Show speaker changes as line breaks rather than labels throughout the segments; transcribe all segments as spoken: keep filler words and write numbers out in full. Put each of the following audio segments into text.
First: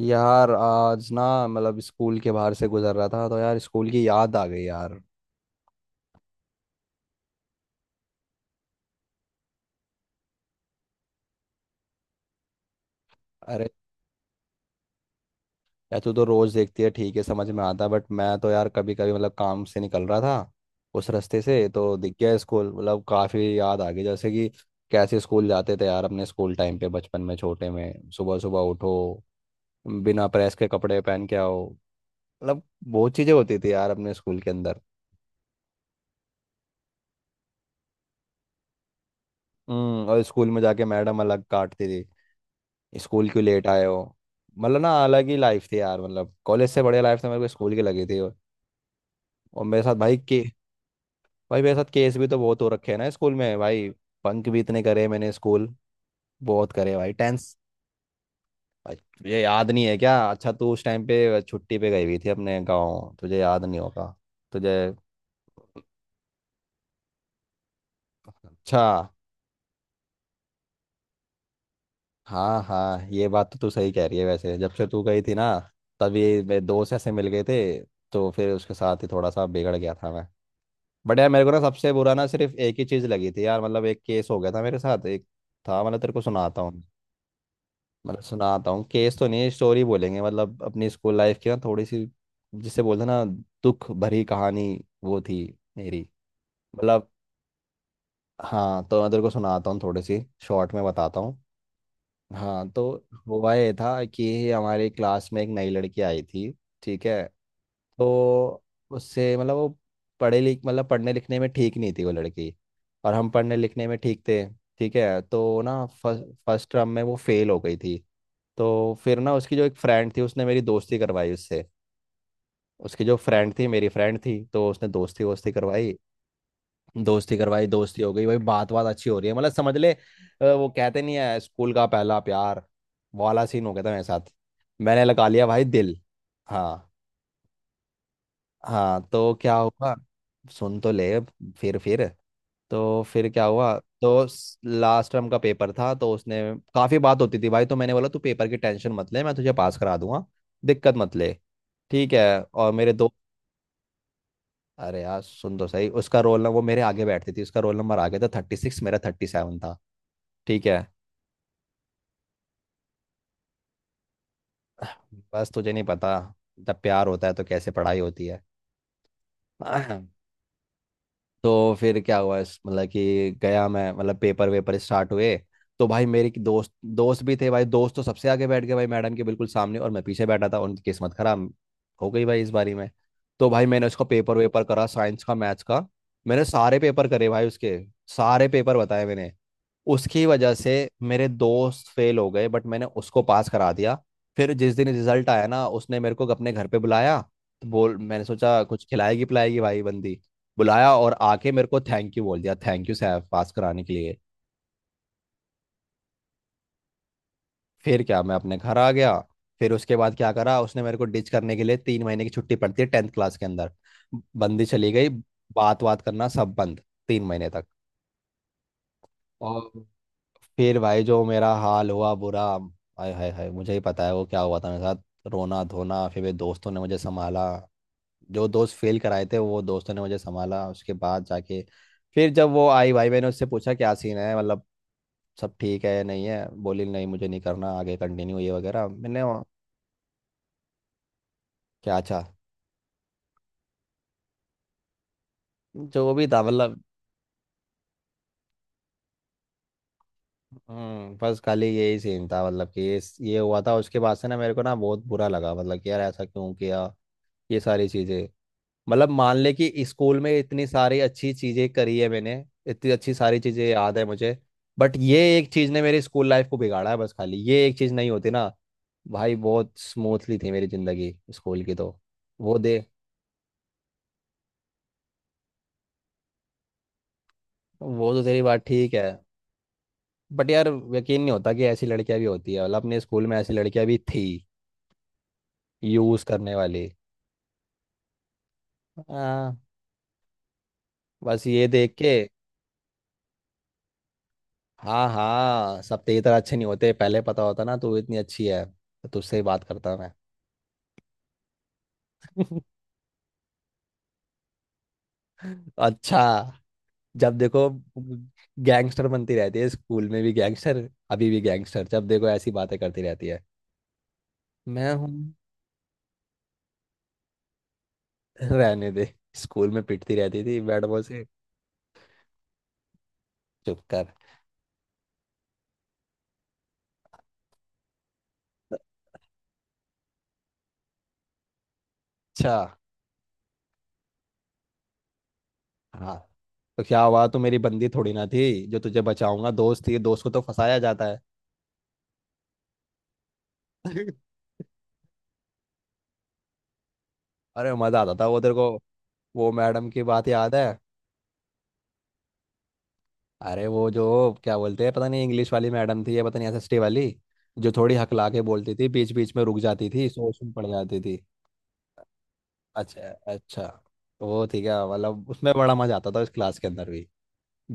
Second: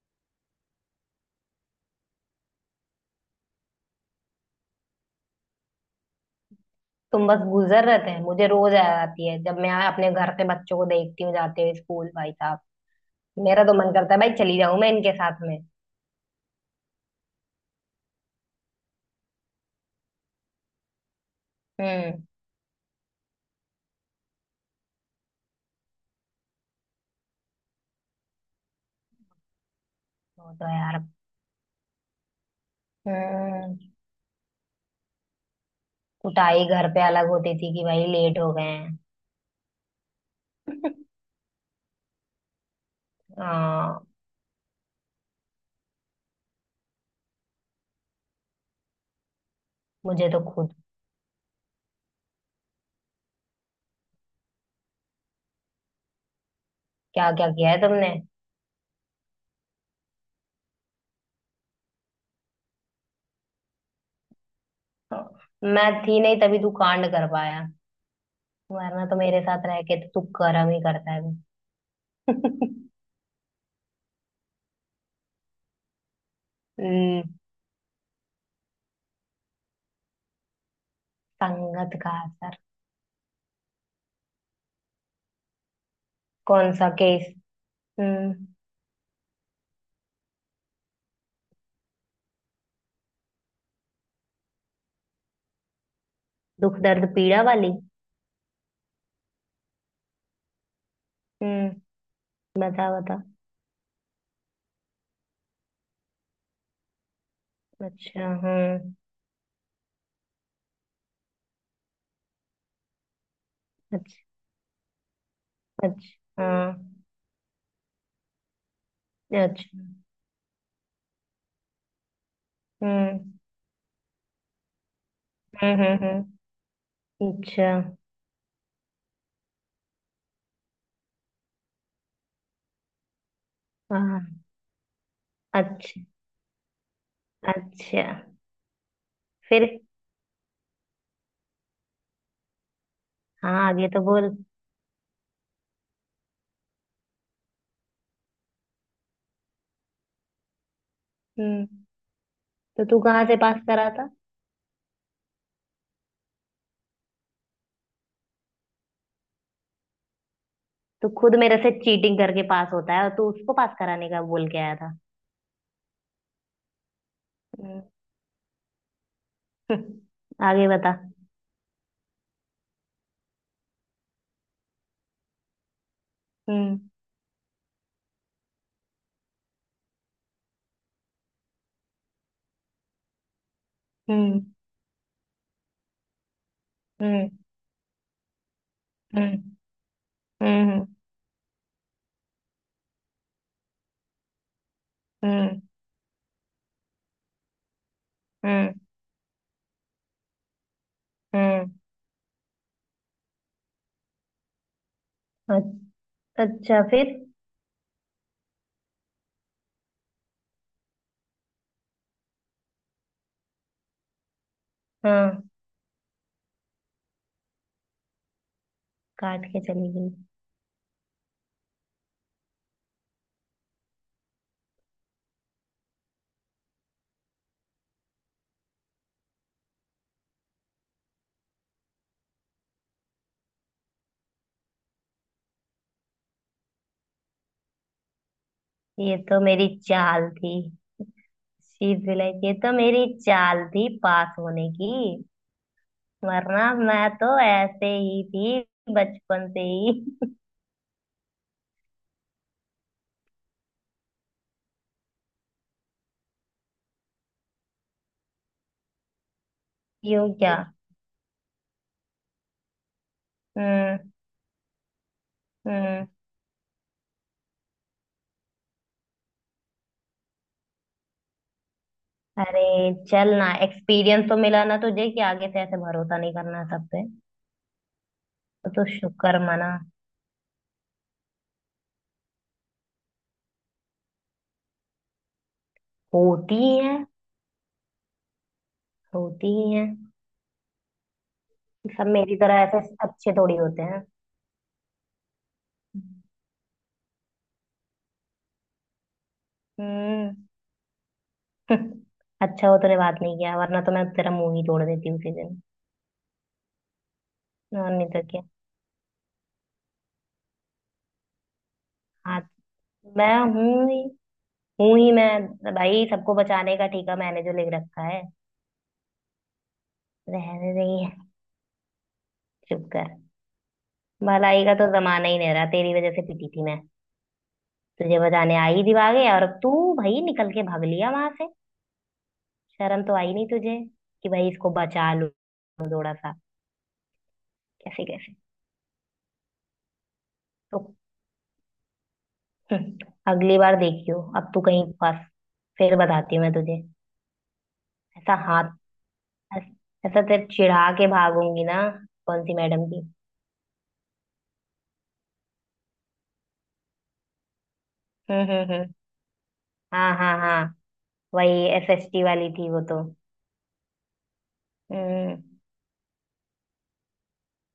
यार आज ना मतलब स्कूल के बाहर से गुजर रहा था तो यार स्कूल की याद आ गई यार।
तुम बस गुजर रहे थे, मुझे रोज याद आती है जब मैं अपने घर से बच्चों को देखती हूँ जाते हुए स्कूल, भाई साहब। मेरा
अरे
तो मन करता है भाई चली जाऊं मैं इनके साथ में।
यार तू तो रोज देखती है, ठीक है समझ में आता है, बट मैं तो यार कभी कभी मतलब काम से निकल रहा था, उस रास्ते से तो दिख
हम्म।
गया स्कूल, मतलब काफी याद आ गई, जैसे कि कैसे स्कूल जाते थे यार अपने स्कूल टाइम पे, बचपन में, छोटे में, सुबह सुबह उठो, बिना
वो
प्रेस के
तो
कपड़े
यार।
पहन के आओ, मतलब बहुत चीजें होती थी
हम्म।
यार अपने स्कूल के अंदर।
कुटाई घर पे अलग होती थी कि भाई लेट हो गए हैं।
हम्म और स्कूल में जाके मैडम अलग काटती थी, स्कूल क्यों लेट आए हो।
हाँ।
मतलब ना अलग ही लाइफ थी यार, मतलब कॉलेज से बढ़िया लाइफ तो मेरे को स्कूल की लगी थी। और, और मेरे साथ भाई
मुझे तो
के,
खुद।
भाई मेरे साथ केस भी तो बहुत हो रखे हैं ना स्कूल में। भाई बंक भी इतने करे मैंने स्कूल, बहुत करे भाई
क्या क्या
टेंस।
किया है तुमने?
भाई तुझे याद नहीं है क्या? अच्छा तू उस टाइम पे छुट्टी पे गई हुई थी अपने गाँव, तुझे याद नहीं होगा तुझे।
मैं थी नहीं तभी तू कांड कर पाया।
अच्छा।
वरना तो मेरे साथ रह के तो तू कर्म ही करता है।
हाँ हाँ, ये बात तो तू सही कह रही है। वैसे जब से तू गई थी ना, तभी मेरे दोस्त ऐसे
हम्म,
मिल गए थे, तो फिर उसके साथ ही थोड़ा सा बिगड़ गया था मैं। बट यार मेरे को ना सबसे
संगत का
बुरा ना सिर्फ
असर।
एक ही चीज लगी थी यार, मतलब एक केस हो गया था मेरे साथ, एक था मतलब तेरे को सुनाता
कौन
हूँ।
सा केस?
मतलब
हम्म।
सुनाता हूँ, केस तो नहीं स्टोरी बोलेंगे, मतलब अपनी स्कूल लाइफ की ना थोड़ी सी, जिसे बोलते हैं ना दुख भरी कहानी, वो थी मेरी
दुख दर्द
मतलब।
पीड़ा वाली।
हाँ तो मैं तेरे को सुनाता हूँ थोड़ी सी, शॉर्ट में बताता हूँ।
हम्म।
हाँ तो
बता बता।
हुआ ये था कि हमारी क्लास में एक नई लड़की आई थी, ठीक है? तो
अच्छा। हम्म।
उससे मतलब वो पढ़े लिख मतलब पढ़ने लिखने में ठीक नहीं थी वो लड़की, और हम पढ़ने लिखने में
अच्छा।
ठीक थे, ठीक है? तो ना
अच्छा।
फर्स्ट टर्म में
हाँ।
वो फेल हो गई थी। तो फिर ना उसकी जो एक
अच्छा।
फ्रेंड थी उसने मेरी दोस्ती करवाई उससे। उसकी जो
हम्म,
फ्रेंड थी मेरी फ्रेंड थी, तो उसने दोस्ती वोस्ती
हम्म,
करवाई,
हम्म। हम्म।
दोस्ती करवाई,
अच्छा।
दोस्ती हो गई भाई। बात बात अच्छी हो रही है, मतलब समझ ले अ, वो कहते नहीं है स्कूल का पहला प्यार, वो वाला सीन हो गया था मेरे साथ।
हाँ।
मैंने लगा लिया भाई दिल।
अच्छा।
हाँ।
अच्छा,
हाँ तो क्या
फिर?
हुआ, सुन तो ले। फिर फिर तो फिर क्या
हाँ,
हुआ,
आगे तो
तो
बोल।
लास्ट टर्म का पेपर था तो उसने, काफ़ी बात होती थी भाई, तो मैंने बोला तू पेपर की टेंशन मत ले, मैं तुझे पास करा दूंगा, दिक्कत मत ले,
हम्म।
ठीक है? और
तो
मेरे
तू
दो,
कहाँ से पास करा था?
अरे यार सुन तो सही, उसका रोल नंबर, वो मेरे आगे बैठती थी, उसका रोल नंबर आगे था थर्टी सिक्स, मेरा थर्टी सेवन था, ठीक है?
तू खुद मेरे से चीटिंग करके पास होता है और तू उसको पास कराने का बोल के आया था।
बस तुझे नहीं पता जब प्यार होता है तो कैसे
हम्म,
पढ़ाई होती है।
हम्म, आगे बता।
तो फिर क्या हुआ, इस- मतलब कि गया मैं, मतलब पेपर वेपर स्टार्ट हुए। तो भाई मेरे की दोस्त
हम्म।
दोस्त भी थे भाई, दोस्त तो सबसे आगे बैठ गए भाई, मैडम के बिल्कुल सामने, और मैं पीछे बैठा था। उनकी किस्मत खराब हो गई भाई इस बारी में। तो भाई मैंने उसका पेपर
हम्म।
वेपर करा, साइंस का, मैथ्स का, मैंने सारे पेपर करे
हम्म।
भाई उसके, सारे पेपर बताए मैंने।
हम्म।
उसकी वजह से
हम्म।
मेरे दोस्त फेल हो गए, बट मैंने उसको पास करा दिया। फिर जिस दिन रिजल्ट आया
हम्म।
ना, उसने मेरे को अपने घर पे बुलाया। तो बोल, मैंने सोचा
हम्म।
कुछ खिलाएगी पिलाएगी भाई बंदी, बुलाया और आके मेरे
हम्म।
को थैंक यू बोल दिया, थैंक यू सैफ पास कराने के लिए।
अ- अच्छा, फिर?
फिर क्या, मैं अपने घर आ गया। फिर उसके बाद क्या करा उसने मेरे को डिच करने के लिए, तीन महीने की छुट्टी पड़ती है टेंथ क्लास के अंदर, बंदी चली गई,
हाँ।
बात बात करना सब बंद, तीन महीने तक।
काट के
और
चली गई।
फिर भाई जो मेरा हाल हुआ बुरा, हाय हाय हाय, मुझे ही पता है वो क्या हुआ था मेरे साथ। रोना धोना, फिर मेरे दोस्तों ने मुझे संभाला, जो दोस्त फेल कराए थे वो दोस्तों ने मुझे संभाला उसके बाद जाके। फिर जब वो आई भाई मैंने उससे पूछा क्या सीन है, मतलब सब ठीक है या नहीं है? बोली नहीं मुझे नहीं करना आगे कंटिन्यू ये वगैरह,
ये
मैंने
तो
वो-
मेरी चाल थी। शी
क्या,
इज
अच्छा,
लाइक, ये तो मेरी चाल थी पास होने की।
जो भी था
वरना
मतलब।
मैं तो ऐसे ही थी। बचपन से ही।
हम्म बस खाली यही सीन था, मतलब कि ये ये हुआ था। उसके बाद से ना मेरे को ना बहुत बुरा लगा, मतलब कि यार ऐसा क्यों किया, ये सारी चीज़ें, मतलब मान ले कि स्कूल
यूं
में
क्या?
इतनी सारी अच्छी चीजें करी है मैंने, इतनी अच्छी सारी चीजें याद है
हम्म।
मुझे, बट ये एक चीज ने मेरी
हम्म।
स्कूल लाइफ को बिगाड़ा है। बस खाली ये एक चीज नहीं होती ना भाई, बहुत स्मूथली थी मेरी जिंदगी स्कूल की तो, वो
अरे!
दे।
चल ना, एक्सपीरियंस तो मिला ना तुझे कि आगे से ऐसे भरोसा नहीं करना सब पे।
वो तो तेरी बात
तो तू
ठीक है,
शुक्र मना।
बट यार यकीन नहीं होता कि ऐसी लड़कियां भी होती है, मतलब अपने स्कूल में ऐसी लड़कियां भी थी यूज करने
होती ही
वाली।
है। होती
हाँ,
ही है।
बस ये देख
सब
के।
मेरी तरह ऐसे अच्छे थोड़ी होते हैं।
हाँ हाँ, सब तेरी तरह अच्छे नहीं होते, पहले पता होता ना तू इतनी अच्छी है तो तुझसे ही बात करता मैं।
हम्म। अच्छा हो तूने बात नहीं किया, वरना तो मैं तेरा मुंह ही तोड़ देती उसी दिन।
अच्छा, जब देखो
और नहीं तो क्या।
गैंगस्टर बनती रहती है, स्कूल में भी गैंगस्टर, अभी भी गैंगस्टर, जब देखो
हाँ।
ऐसी बातें करती रहती
मैं
है।
हूँ ही।
मैं
हूँ
हूँ।
ही मैं। भाई, सबको बचाने का ठेका मैंने जो लिख रखा है।
रहने दे, स्कूल में पिटती रहती थी
रहने
बैट बॉल
नहीं
से।
है। चुप कर।
चुप कर।
भलाई का तो जमाना ही नहीं रहा, तेरी वजह से पिटी थी मैं। तुझे बचाने आई थी भागे और अब तू। भाई निकल के भाग लिया वहां से।
अच्छा।
शर्म तो आई नहीं तुझे कि भाई इसको बचा लूं थोड़ा
हाँ
सा।
तो क्या हुआ, तू मेरी बंदी
कैसे
थोड़ी ना
कैसे?
थी जो तुझे बचाऊंगा, दोस्त थी, दोस्त को तो फंसाया
तो
जाता है।
हम्म, अगली बार देखियो अब तू कहीं फंस। फिर बताती हूँ मैं तुझे।
अरे मजा आता था
ऐसा
वो तेरे को,
हाथ।
वो मैडम की
ऐसा
बात
तेरे
याद है?
चिढ़ा के भागूंगी ना। कौन सी मैडम की?
अरे वो जो क्या बोलते हैं, पता नहीं इंग्लिश वाली मैडम थी या पता नहीं एस एस टी वाली, जो थोड़ी हकला के
हम्म, हम्म,
बोलती थी,
हम्म।
बीच बीच में रुक जाती थी,
हाँ, हाँ,
सोच में पड़
हाँ।
जाती थी।
वही एसएसटी वाली थी वो तो।
अच्छा अच्छा, वो थी क्या, मतलब
हम्म।
उसमें बड़ा मजा आता था इस क्लास के अंदर भी,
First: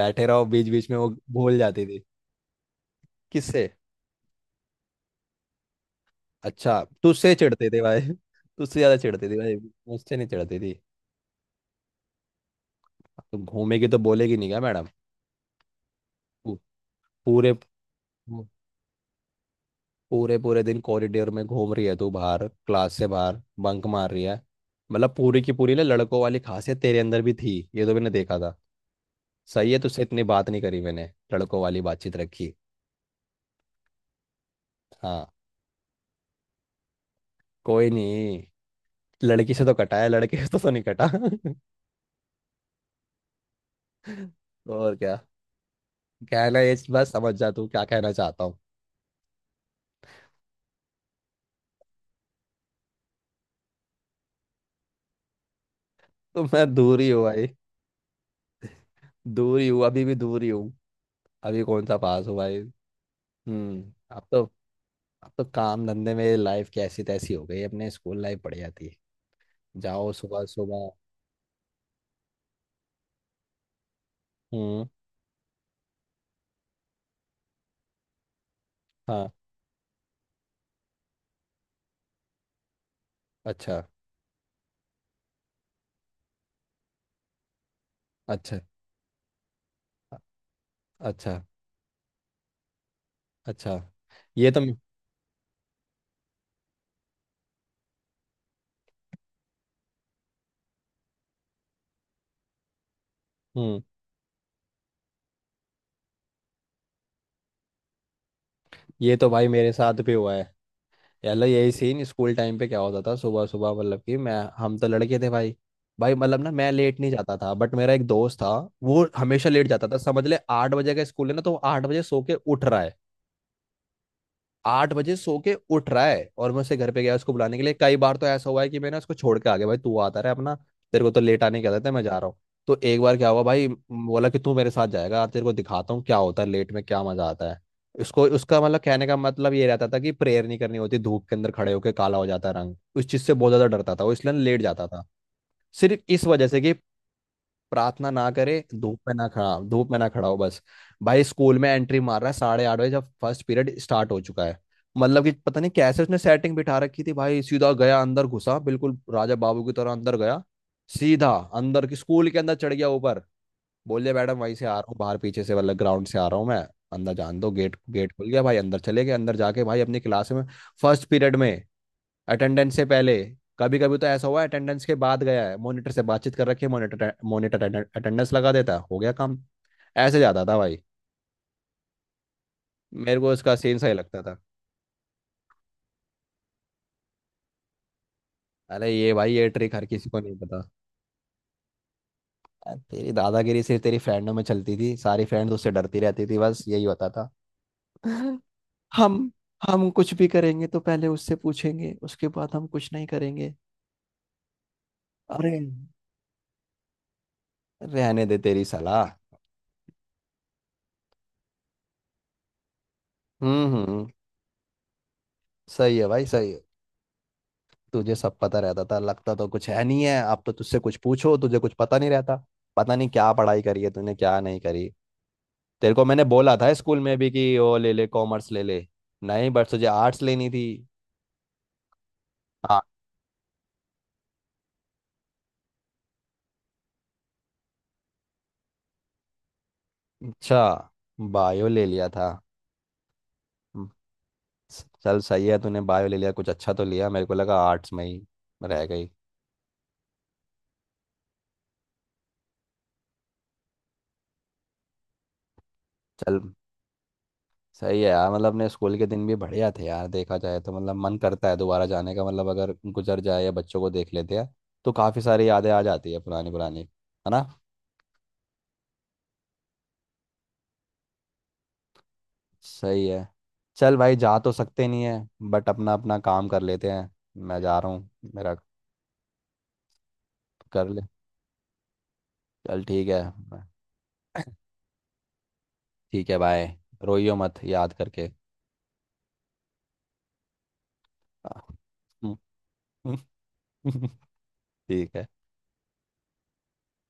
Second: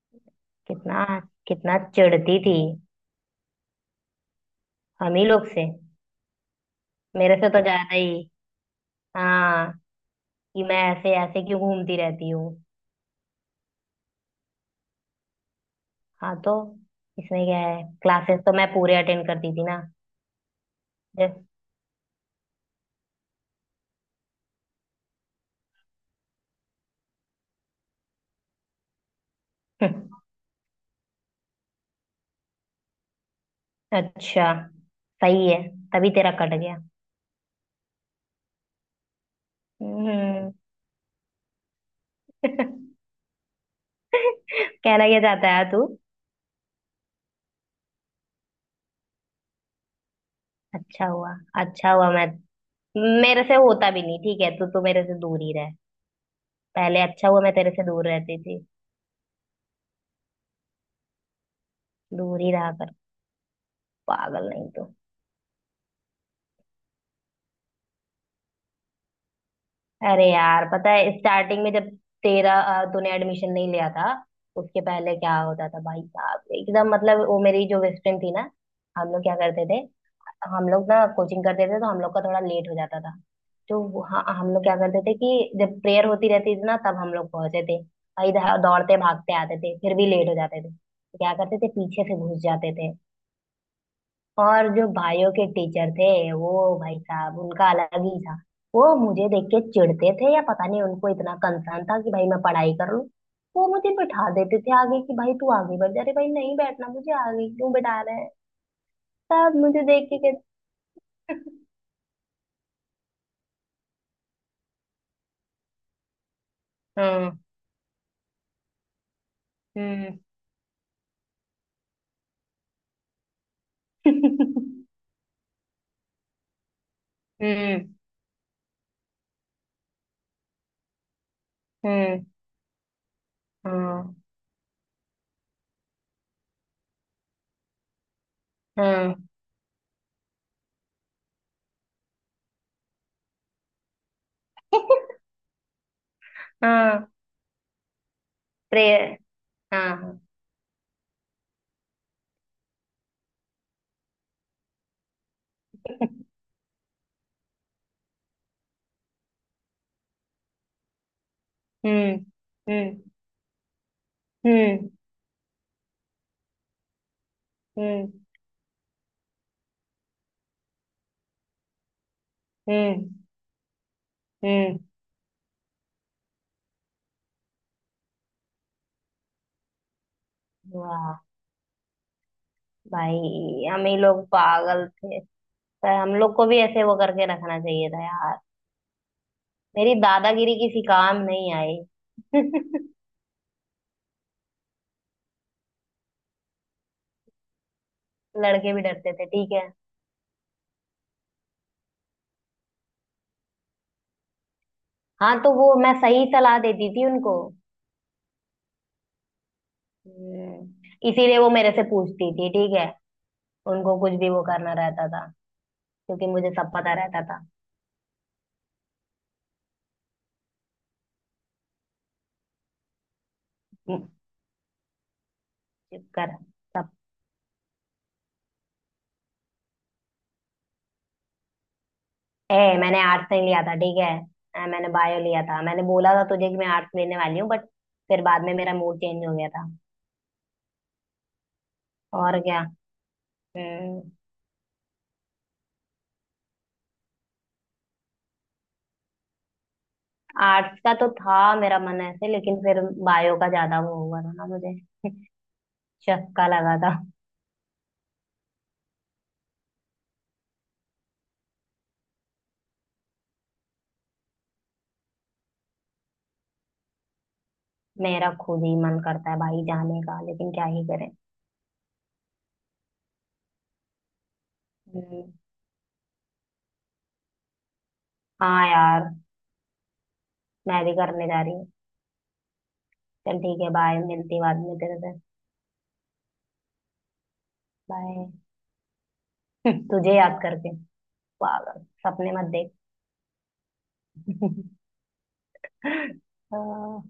बैठे रहो बीच बीच में
कितना।
वो भूल
कितना
जाती थी।
चिढ़ती थी।
किससे?
हम ही लोग से।
अच्छा तुझसे
मेरे से तो
चिढ़ती थी
ज्यादा
भाई।
ही।
तुझसे ज्यादा चिढ़ती थी भाई,
हाँ।
मुझसे नहीं चिढ़ती
कि
थी।
मैं ऐसे ऐसे क्यों घूमती रहती हूँ।
तुम घूमेगी तो बोलेगी नहीं क्या मैडम,
हाँ, तो
पू-
इसमें
पूरे
क्या है, क्लासेस तो मैं पूरे अटेंड करती थी ना।
पूरे पूरे दिन कॉरिडोर
जैस-
में घूम रही है तू, बाहर क्लास से बाहर बंक मार रही है। मतलब पूरी की पूरी ना लड़कों वाली खासियत तेरे अंदर भी थी, ये तो मैंने देखा था, सही है। तुझसे इतनी बात नहीं करी मैंने, लड़कों वाली बातचीत रखी।
अच्छा।
हाँ,
सही है। तभी तेरा कट गया।
कोई नहीं, लड़की से तो कटा है, लड़के से
हम्म।
तो, तो नहीं कटा। और
कहना
क्या
क्या चाहता है तू?
कहना, ये बस समझ जा तू क्या कहना चाहता हूँ।
अच्छा हुआ। अच्छा हुआ मैं। मेरे से होता भी नहीं, ठीक है, तू तो मेरे से दूर ही रह।
तो मैं दूर
पहले
ही हूँ
अच्छा हुआ
भाई,
मैं तेरे से दूर रहती थी।
दूर ही हूँ, अभी भी दूर ही हूँ, अभी कौन सा पास हूँ
दूर ही
भाई।
रहा कर।
हम्म अब तो,
पागल, नहीं तो।
अब तो काम धंधे में लाइफ कैसी तैसी हो गई है, अपने स्कूल लाइफ बढ़िया थी। जाओ
अरे
सुबह
यार, पता
सुबह।
है स्टार्टिंग में जब तेरा अ, तूने एडमिशन नहीं लिया था, उसके
हम्म,
पहले क्या होता था भाई साहब, एकदम, मतलब वो मेरी जो बेस्ट फ्रेंड थी ना, हम लोग
हाँ,
क्या करते थे। हम लोग ना कोचिंग करते थे तो हम लोग का थोड़ा लेट हो जाता था।
अच्छा,
तो वो- हाँ, हम लोग क्या करते थे कि जब प्रेयर होती रहती थी ना तब हम लोग पहुंचे थे। और इधर
अच्छा,
दौड़ते भागते आते थे, फिर भी
अ-
लेट हो जाते थे, तो क्या
अच्छा,
करते थे पीछे से घुस जाते थे।
अच्छा, ये तो
और जो भाइयों के टीचर थे, वो भाई साहब, उनका अलग ही था। वो मुझे देख के चिढ़ते थे या पता नहीं उनको इतना कंसर्न था कि भाई मैं पढ़ाई कर लूं। वो
हम्म
मुझे बैठा देते थे आगे कि भाई तू आगे बढ़ जा, अरे भाई नहीं बैठना मुझे, आगे क्यों बैठा रहे हैं।
ये तो भाई
सब
मेरे
मुझे
साथ
देख
भी
के
हुआ है।
कहते-
यार यही सीन स्कूल टाइम पे क्या होता था, सुबह सुबह मतलब कि मैं हम तो लड़के थे भाई। भाई मतलब ना मैं लेट नहीं
हम्म,
जाता था, बट मेरा एक दोस्त था, वो हमेशा लेट जाता था।
हम्म।
समझ ले आठ बजे का स्कूल है ना, तो वो आठ बजे सो के उठ रहा है, आठ बजे सो के उठ रहा है, और मैं उसे घर पे गया उसको बुलाने के लिए।
हम्म,
कई बार तो ऐसा हुआ है कि मैंने उसको छोड़ के आ गया, भाई तू आता रहे अपना, तेरे को तो लेट आने की आदत है,
हम्म,
मैं जा
हम्म,
रहा हूँ। तो एक बार क्या हुआ, भाई
हाँ,
बोला कि तू मेरे साथ जाएगा, तेरे को दिखाता हूँ क्या होता है, लेट में क्या मजा आता है। उसको उसका मतलब, कहने का
हाँ।
मतलब ये रहता था कि प्रेयर नहीं करनी होती, धूप के अंदर खड़े होके काला हो जाता है रंग, उस चीज से बहुत ज्यादा डरता था वो, इसलिए लेट जाता था। सिर्फ इस वजह से कि
हाँ।
प्रार्थना ना करे, धूप
प्रेयर।
में ना खड़ा,
हाँ,
धूप में ना
हाँ।
खड़ा हो बस। भाई स्कूल में एंट्री मार रहा है साढ़े आठ बजे, जब फर्स्ट पीरियड स्टार्ट हो चुका है। मतलब कि पता नहीं कैसे उसने सेटिंग बिठा रखी थी भाई, सीधा गया अंदर घुसा बिल्कुल राजा बाबू की तरह, अंदर गया सीधा अंदर की,
हम्म,
स्कूल के अंदर चढ़ गया
हम्म,
ऊपर। बोले मैडम वहीं से आ रहा
हम्म।
हूँ, बाहर पीछे से मतलब ग्राउंड से आ रहा हूँ मैं, अंदर जान दो गेट।
हम्म,
गेट खुल गया भाई, अंदर चले गए, अंदर जाके भाई अपनी क्लास में, फर्स्ट पीरियड में, अटेंडेंस से
हम्म,
पहले। कभी कभी तो ऐसा हुआ है
हम्म।
अटेंडेंस के बाद गया है, मॉनिटर से बातचीत कर रखी है, मॉनिटर मॉनिटर अटेंडेंस लगा देता, हो गया काम। ऐसे जाता था भाई।
वाह!
मेरे को इसका
भाई,
सीन
हम
सही
ही लोग
लगता था,
पागल थे। पर हम लोग को भी ऐसे वो करके रखना चाहिए था यार।
अरे ये भाई, ये ट्रिक हर
मेरी
किसी को नहीं
दादागिरी
पता।
किसी काम नहीं आई।
अरे तेरी दादागिरी सिर्फ तेरी फ्रेंडों में चलती थी, सारी फ्रेंड्स उससे डरती रहती थी, बस यही होता था।
लड़के भी डरते थे,
हम
ठीक है।
हम कुछ भी करेंगे तो पहले उससे पूछेंगे, उसके बाद हम कुछ नहीं करेंगे।
हाँ,
अरे
तो वो मैं सही सलाह देती थी उनको।
रहने दे तेरी सलाह।
हम्म। इसीलिए वो मेरे से पूछती थी, ठीक है,
हम्म,
उनको
हम्म,
कुछ भी वो करना रहता था,
सही है भाई
क्योंकि
सही
मुझे
है।
सब पता रहता था।
तुझे सब पता रहता था, लगता तो कुछ है नहीं है, अब तो तुझसे कुछ पूछो तुझे कुछ पता नहीं रहता। पता नहीं क्या पढ़ाई करी है
हम्म।
तूने, क्या नहीं करी। तेरे को
चुप
मैंने
कर।
बोला था स्कूल में भी कि वो ले ले कॉमर्स ले ले, नहीं बट तुझे आर्ट्स लेनी थी।
ए!
हाँ।
मैंने आर्ट्स नहीं लिया था, ठीक है। अ, मैंने बायो लिया था, मैंने बोला था तुझे कि मैं आर्ट्स लेने वाली हूँ, बट फिर बाद में मेरा मूड चेंज हो गया था।
अच्छा, बायो ले लिया था।
और क्या।
हम्म,
हम्म।
चल सही है तूने बायो ले लिया, कुछ अच्छा तो लिया, मेरे को लगा आर्ट्स में ही रह गई।
आर्ट्स का तो था मेरा मन ऐसे, लेकिन फिर बायो का ज्यादा वो हुआ था ना मुझे।
चल
चक्का लगा था।
सही है यार, मतलब अपने स्कूल के दिन भी बढ़िया थे यार देखा जाए तो, मतलब मन करता है दोबारा जाने का, मतलब अगर गुजर जाए या बच्चों को देख लेते हैं तो काफ़ी सारी यादें आ जाती है पुरानी पुरानी, है ना?
मेरा खुद ही मन करता है भाई जाने का, लेकिन क्या ही करें।
सही है, चल भाई जा तो सकते नहीं है,
हम्म।
बट अपना अपना काम कर लेते हैं। मैं जा रहा हूँ, मेरा,
हाँ यार। मैं
कर
भी
ले,
करने जा रही हूँ।
चल ठीक है।
चल ठीक है, बाय, मिलती बाद में तेरे से।
ठीक है बाय, रोइयो मत याद
बाय।
करके।
तुझे याद करके? पागल! सपने मत देख।
ठीक है।
हाँ।